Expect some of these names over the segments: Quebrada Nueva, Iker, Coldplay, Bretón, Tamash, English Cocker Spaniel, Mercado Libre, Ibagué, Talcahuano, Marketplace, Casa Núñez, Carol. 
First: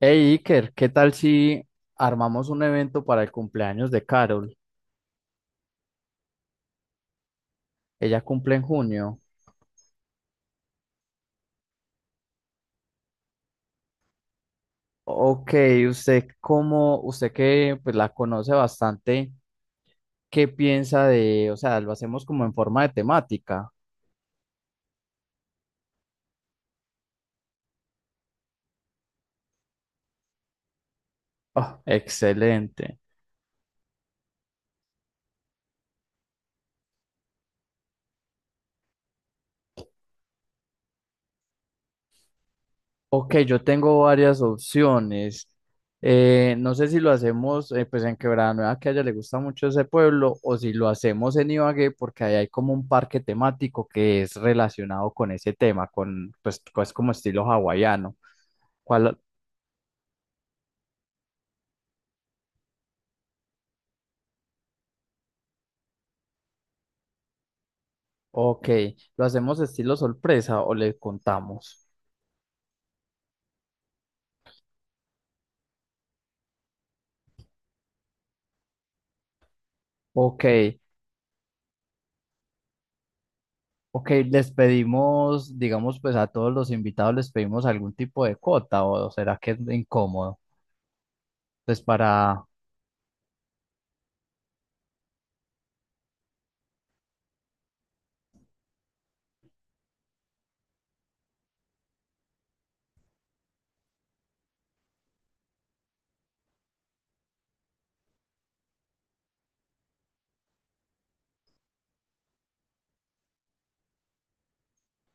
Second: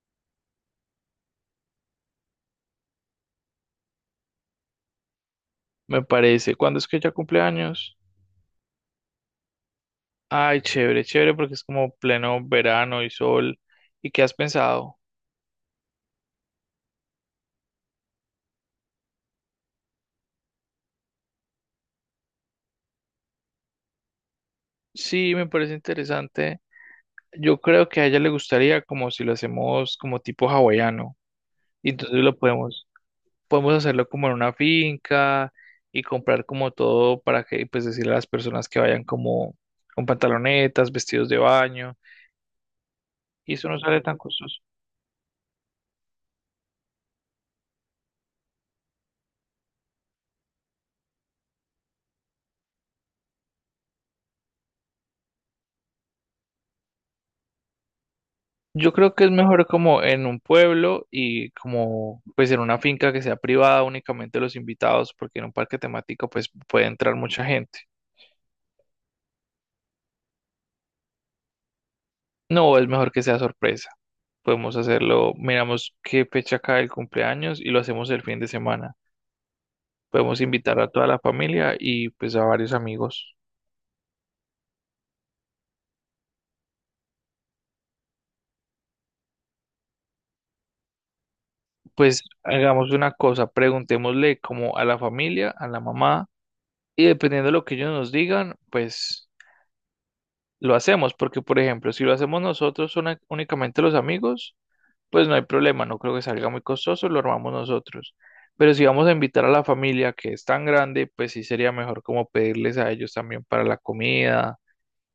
Hey Iker, ¿qué tal si armamos un evento para el cumpleaños de Carol? Me parece. ¿Cuándo es que ella cumple años? Ella cumple en junio. Ay, chévere, chévere, porque es como pleno verano y sol. ¿Y qué has pensado? Ok, usted que pues la conoce bastante, ¿qué piensa de, o sea, lo hacemos como en forma de temática? Sí, me parece interesante. Yo creo que a ella le gustaría como si lo hacemos como tipo hawaiano. Oh, Y entonces excelente. podemos hacerlo como en una finca y comprar como todo para que, pues decirle a las personas que vayan como con pantalonetas, vestidos de baño. Ok, Y yo eso no tengo sale tan varias costoso. opciones. No sé si lo hacemos pues en Quebrada Nueva, que a ella le gusta mucho ese pueblo, o si lo hacemos en Ibagué, porque ahí hay como un parque temático que es relacionado con ese tema, con pues como estilo hawaiano. Yo creo ¿Cuál? que es mejor como en un pueblo y como pues en una finca que sea privada únicamente los invitados, porque en un parque temático pues puede entrar mucha gente. Ok, ¿lo hacemos estilo sorpresa o le contamos? No, es mejor que sea sorpresa. Podemos hacerlo, miramos qué fecha cae el cumpleaños y lo hacemos el fin de semana. Podemos Ok, invitar a toda la familia y pues a varios amigos. ok, les pedimos, digamos, pues a todos los invitados les pedimos algún tipo de cuota, o será que es incómodo, pues Pues para... hagamos una cosa, preguntémosle como a la familia, a la mamá, y dependiendo de lo que ellos nos digan, pues lo hacemos, porque por ejemplo, si lo hacemos nosotros únicamente los amigos, pues no hay problema, no creo que salga muy costoso, lo armamos nosotros. Pero si vamos a invitar a la familia que es tan grande, pues sí sería mejor como pedirles a ellos también para la comida.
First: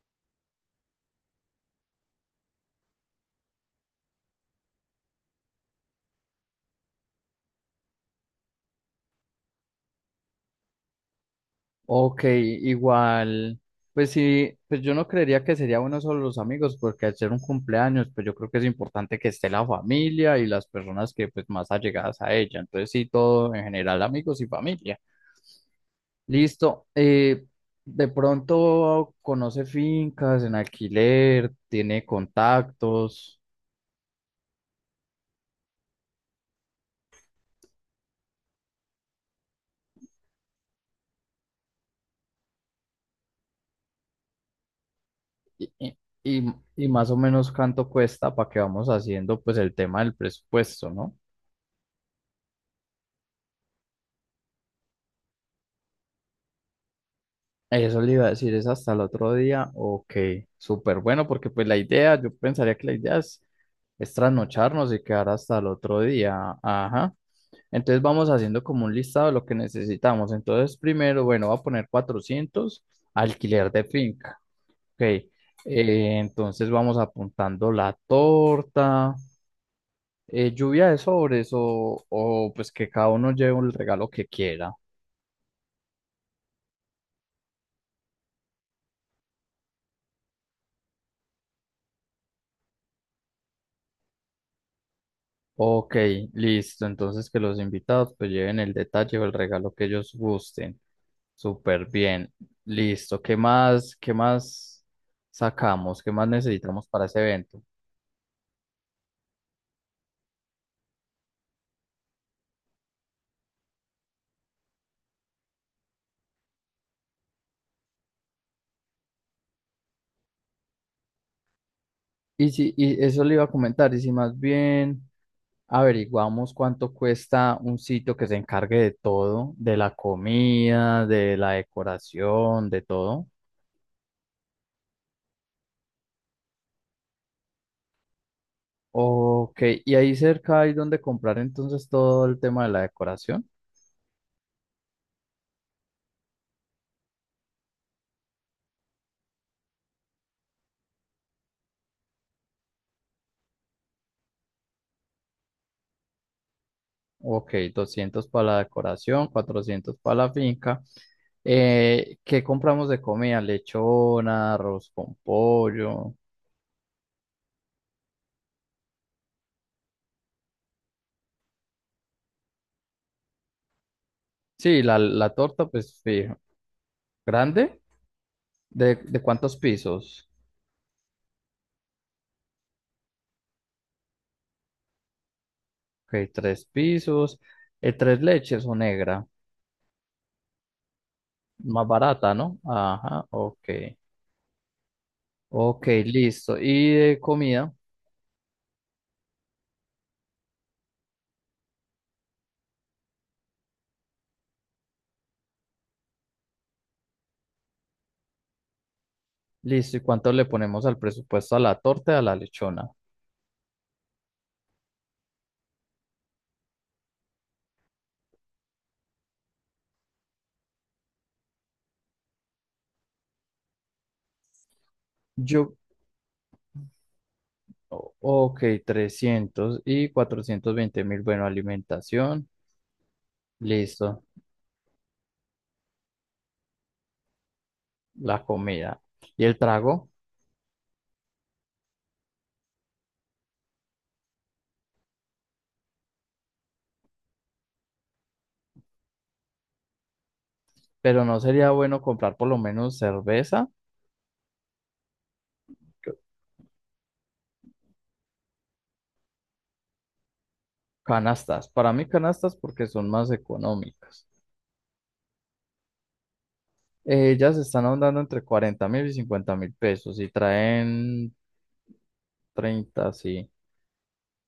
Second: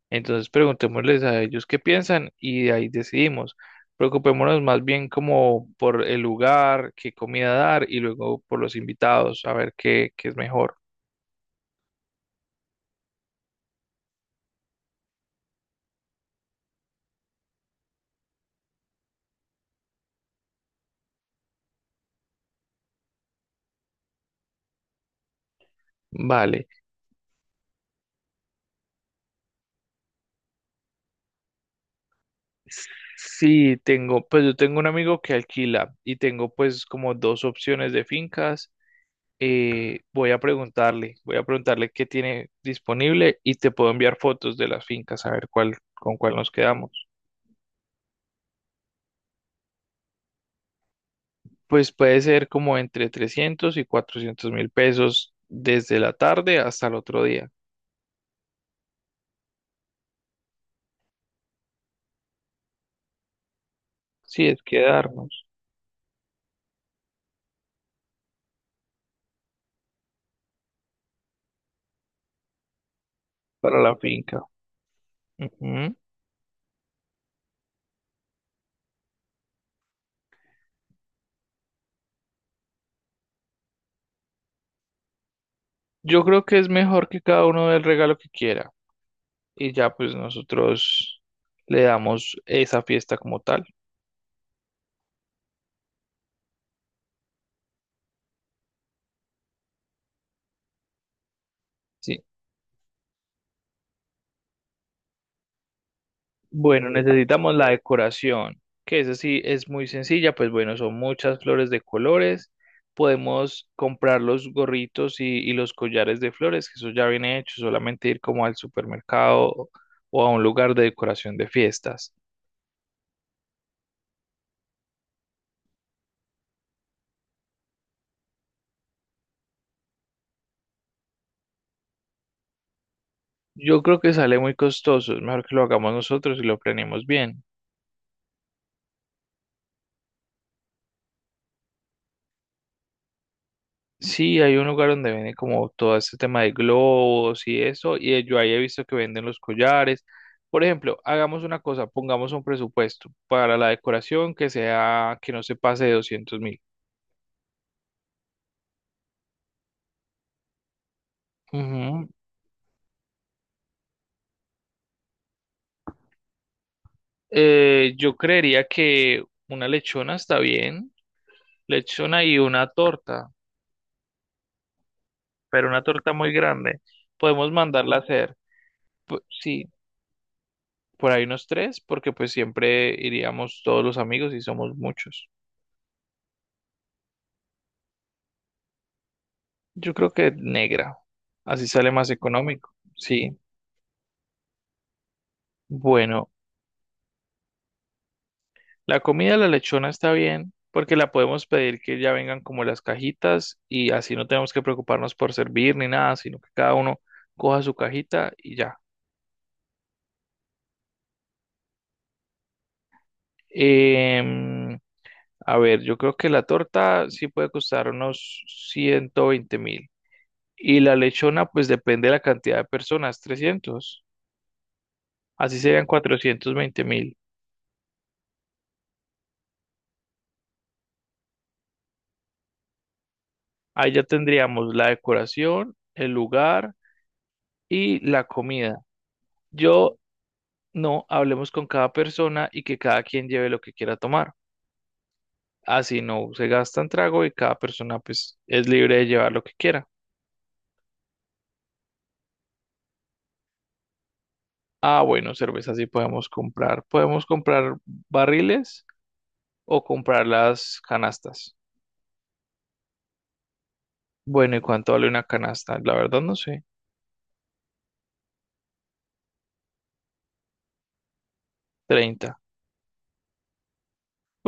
Entonces preguntémosles a ellos qué piensan y de ahí decidimos. Preocupémonos más bien como por el lugar, qué comida dar y luego por los invitados, a ver qué es mejor. Ok, igual, pues sí, pues yo no creería que sería bueno solo los amigos, porque al ser un cumpleaños, pues yo creo que es importante que esté la familia y las personas que pues más allegadas a ella. Entonces sí, todo en general, amigos y familia. Vale. Listo. De pronto conoce fincas en alquiler, tiene contactos Sí, tengo, pues yo tengo un amigo que alquila y tengo pues como dos opciones de fincas. Voy a preguntarle, voy a preguntarle qué tiene disponible y te puedo enviar fotos de las fincas a ver y, cuál, y, con cuál nos y quedamos. más o menos cuánto cuesta para que vamos haciendo pues el tema del presupuesto, ¿no? Pues puede ser como entre 300 y 400 mil pesos desde la tarde hasta el otro día. Eso le iba a decir, es hasta el otro día. Ok, súper bueno, porque pues la idea, yo pensaría que la es Sí, es trasnocharnos y quedar quedarnos hasta el otro día. Ajá. Entonces vamos haciendo como un listado de lo que necesitamos. Entonces, primero, bueno, voy a poner cuatrocientos, alquiler para de la finca. finca. Ok, Ujú. entonces vamos apuntando la torta, lluvia de sobres o pues que cada uno lleve el regalo que quiera. Yo creo que es mejor que cada uno dé el regalo que quiera. Y ya pues nosotros le damos esa fiesta como tal, Ok, listo. Entonces que los invitados pues lleven el detalle o el regalo que ellos gusten. Súper ¿sí? bien. Listo. ¿Qué más sacamos? ¿Qué más necesitamos Bueno, para ese necesitamos evento? la decoración, que esa sí es muy sencilla, pues bueno, son muchas flores de colores, podemos comprar los gorritos y los collares de flores, que eso ya viene hecho, solamente ir como al supermercado o a un lugar de decoración de fiestas. Y si, Y eso le iba a comentar, y si más bien averiguamos cuánto cuesta un sitio que se encargue de todo, de la comida, de la decoración, de todo. Yo creo que sale muy costoso, es mejor que lo hagamos nosotros y lo planeemos bien. Ok, y ahí cerca hay donde comprar entonces todo el tema de la decoración. Sí, hay un lugar donde venden como todo este tema de globos y eso, y yo ahí he visto que venden los collares. Por ejemplo, hagamos una cosa, pongamos un presupuesto para la decoración que sea, que no se pase de 200 mil. Ok, 200 para la decoración, 400 para la finca. Ujú. ¿Qué compramos de comida? Lechona, arroz con pollo. Yo creería que una lechona está bien, lechona y una torta, Sí, la torta, pero una pues torta muy fijo. grande. Podemos ¿Grande? mandarla a hacer, ¿de cuántos sí, pisos? por ahí unos tres, porque pues siempre iríamos todos los amigos y somos muchos. Ok, tres pisos. Tres leches o negra. Yo creo que negra, así Más sale más barata, ¿no? económico. Ajá, Sí, ok. Ok, bueno, listo. ¿Y de comida? la comida de la lechona está bien porque la podemos pedir que ya vengan como las cajitas y así no tenemos que preocuparnos por servir ni nada, sino que cada uno coja su cajita y ya. Listo. ¿Y cuánto le ponemos al presupuesto a la torta y a la lechona? Em, a ver, yo creo que la torta sí puede costar unos 120 mil y la lechona pues depende de la cantidad de personas, 300, así Yo... serían 420 mil. O- Ok, 300 y 420 mil. Bueno, alimentación, Ahí ya listo, tendríamos la decoración, el lugar y la la comida. comida y el Yo trago, no hablemos con cada persona y que cada quien lleve lo que quiera tomar. Así no se gastan trago y cada persona pues es libre de llevar lo que quiera. pero no sería bueno comprar por lo menos cerveza, Ah, bueno, cerveza sí c- podemos comprar. Podemos comprar barriles o comprar las canastas. canastas. Para mí canastas porque son más económicas. Bueno, ¿y cuánto vale una canasta? La verdad no sé. Ellas están andando entre 40 mil y 50 mil pesos y traen 30. 30. Sí.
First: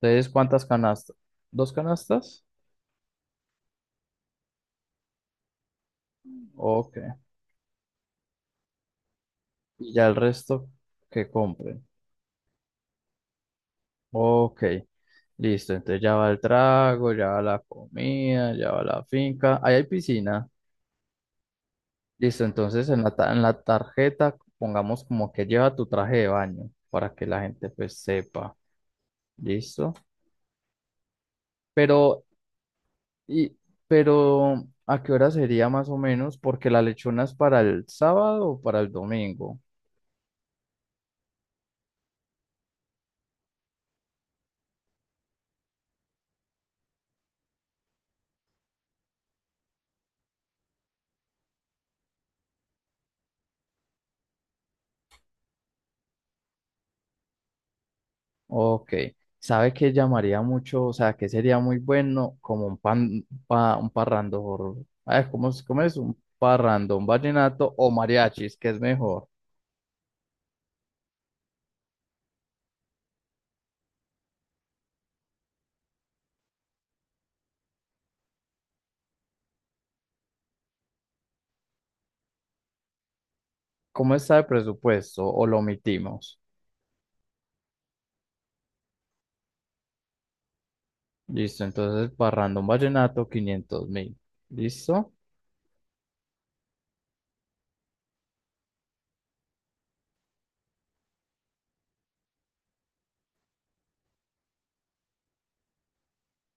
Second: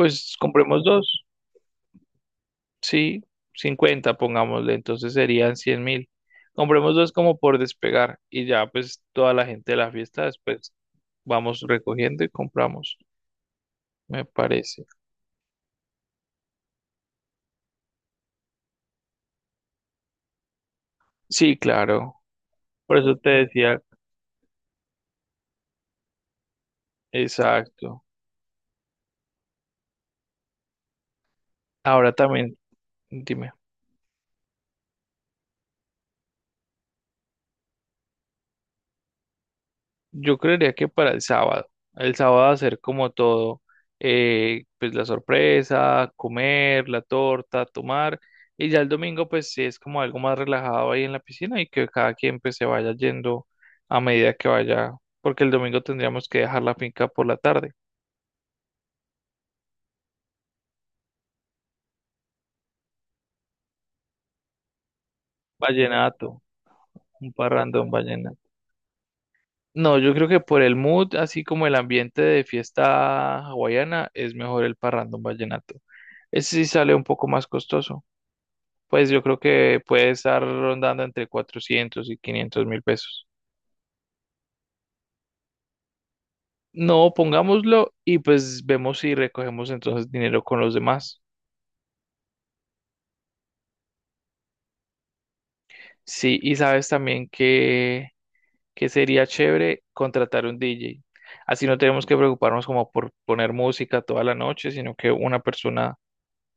Entonces, ¿cuántas compremos canastas? dos. ¿Dos canastas? Sí, 50, pongámosle, entonces serían 100 mil. Compremos Ok. dos como por despegar y ya pues toda la gente de la Y ya el fiesta resto después que vamos compren. recogiendo y compramos, me Ok, parece. listo. Entonces ya va el trago, ya va la comida, ya va la finca. Ahí hay piscina. Sí, claro, Listo, entonces por en eso te en la decía, tarjeta pongamos como que lleva tu traje de baño para que la gente pues exacto. sepa. Listo. Ahora Pero, también, dime. y, pero, ¿a qué hora sería más o menos? Porque la lechona es para el sábado o para el domingo. Yo creería que para el sábado. El sábado hacer como todo, pues la sorpresa, comer, la torta, tomar. Y ya el domingo pues sí es como algo más relajado ahí en la piscina y que cada quien pues se vaya yendo a medida que vaya, porque el domingo tendríamos que dejar la finca por la tarde. Ok, ¿sabe qué llamaría mucho? O sea, que sería muy bueno como un un parrandón, ay, ¿cómo es? Un Vallenato, parrandón, un ¿vallenato o parrandón vallenato. mariachis, que es mejor? No, yo creo que por el mood, así como el ambiente de fiesta hawaiana, es mejor el parrandón vallenato. Ese sí sale un poco más costoso. Pues yo creo que puede estar rondando entre 400 y 500 mil pesos. ¿Cómo está el presupuesto o lo omitimos? No, pongámoslo y pues vemos si recogemos entonces dinero con los demás. Listo, entonces parrandón, vallenato, 500 mil, ¿listo? Sí, y sabes también que sería chévere contratar un DJ. Así no tenemos que preocuparnos como por poner música toda la noche, sino que una persona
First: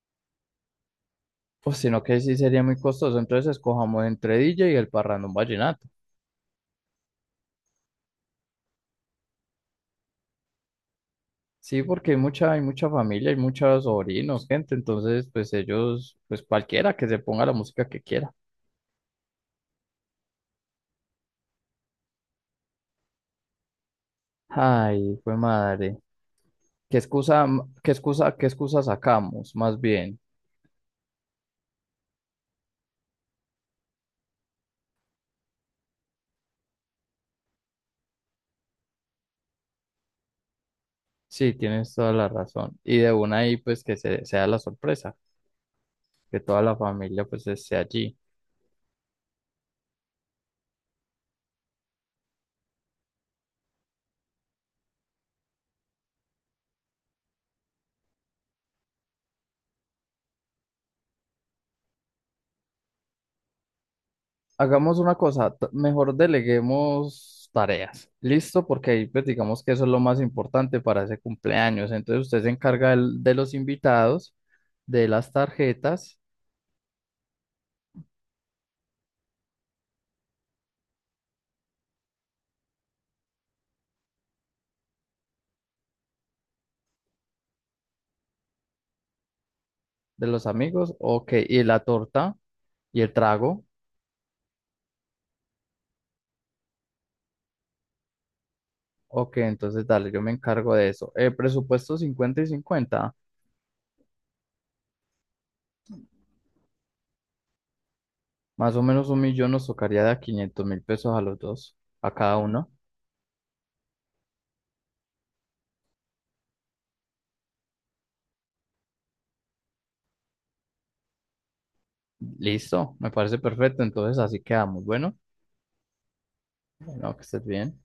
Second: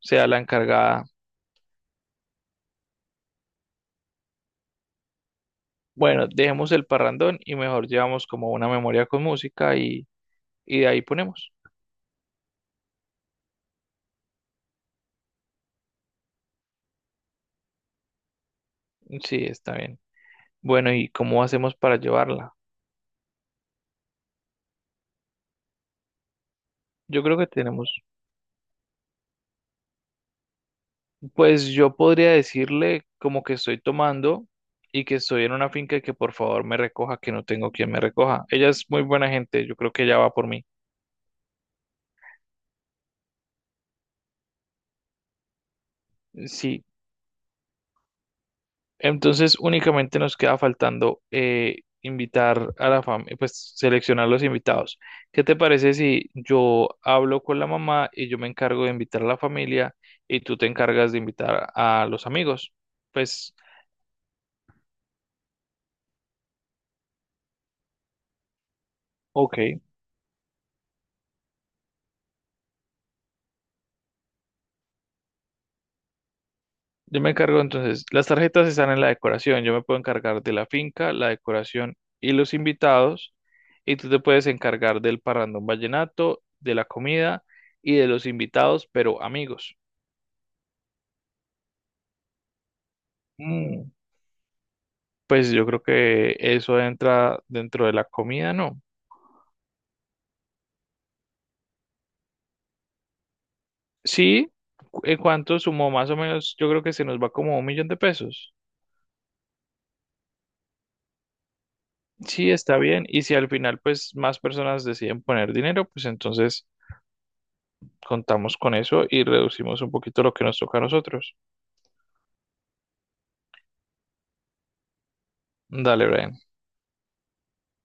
sea la encargada. Pues sino que sí sería muy costoso, entonces escojamos entre DJ y el parrandón vallenato. Bueno, dejemos el parrandón y mejor llevamos como una memoria con música y de ahí ponemos. Sí, porque hay mucha familia, hay muchos sobrinos, gente, entonces pues ellos, pues cualquiera que se ponga la música que quiera. Sí, está bien. Bueno, ¿y cómo hacemos para llevarla? Ay, fue madre. ¿Qué Yo creo excusa, que m- qué tenemos, excusa, ¿qué excusa sacamos? Más bien. pues yo podría decirle como que estoy tomando y que estoy en una finca y que por favor me recoja, que no tengo quien me recoja. Ella es muy buena gente, yo creo que ella va por mí. Sí, tienes toda la razón. Y de una ahí, sea la sorpresa, que toda la Sí, familia pues esté allí. entonces únicamente nos queda faltando invitar a la familia, pues seleccionar los invitados. ¿Qué te parece si yo hablo con la mamá y yo me encargo de invitar a la familia y tú te encargas de invitar a los amigos? Pues, Hagamos una cosa, mejor deleguemos tareas. ¿Listo? Porque ahí pues ok. digamos que eso es lo más importante para ese cumpleaños. Entonces usted se encarga de los invitados, de las tarjetas, Yo me encargo entonces, las tarjetas están en la decoración, yo me puedo encargar de la finca, la decoración y los invitados, y tú te puedes encargar del parrandón vallenato, de la comida y de los invitados, pero amigos. de los amigos, ok, y la torta y el trago. Mm, Pues yo creo que eso entra dentro de la comida, ¿no? Ok, entonces dale, yo me encargo de eso. Presupuesto 50 y 50, Sí, en cuanto sumó más o menos, yo creo que se nos va como un millón de pesos. más o menos un millón nos tocaría de a 500 mil pesos a los dos, a cada Sí, uno. está bien, y si al final pues más personas deciden poner dinero, pues entonces contamos con eso y reducimos un poquito lo que nos toca a nosotros. Listo, me parece perfecto. Entonces así quedamos. Bueno, Dale, Brian. bueno, que estés bien.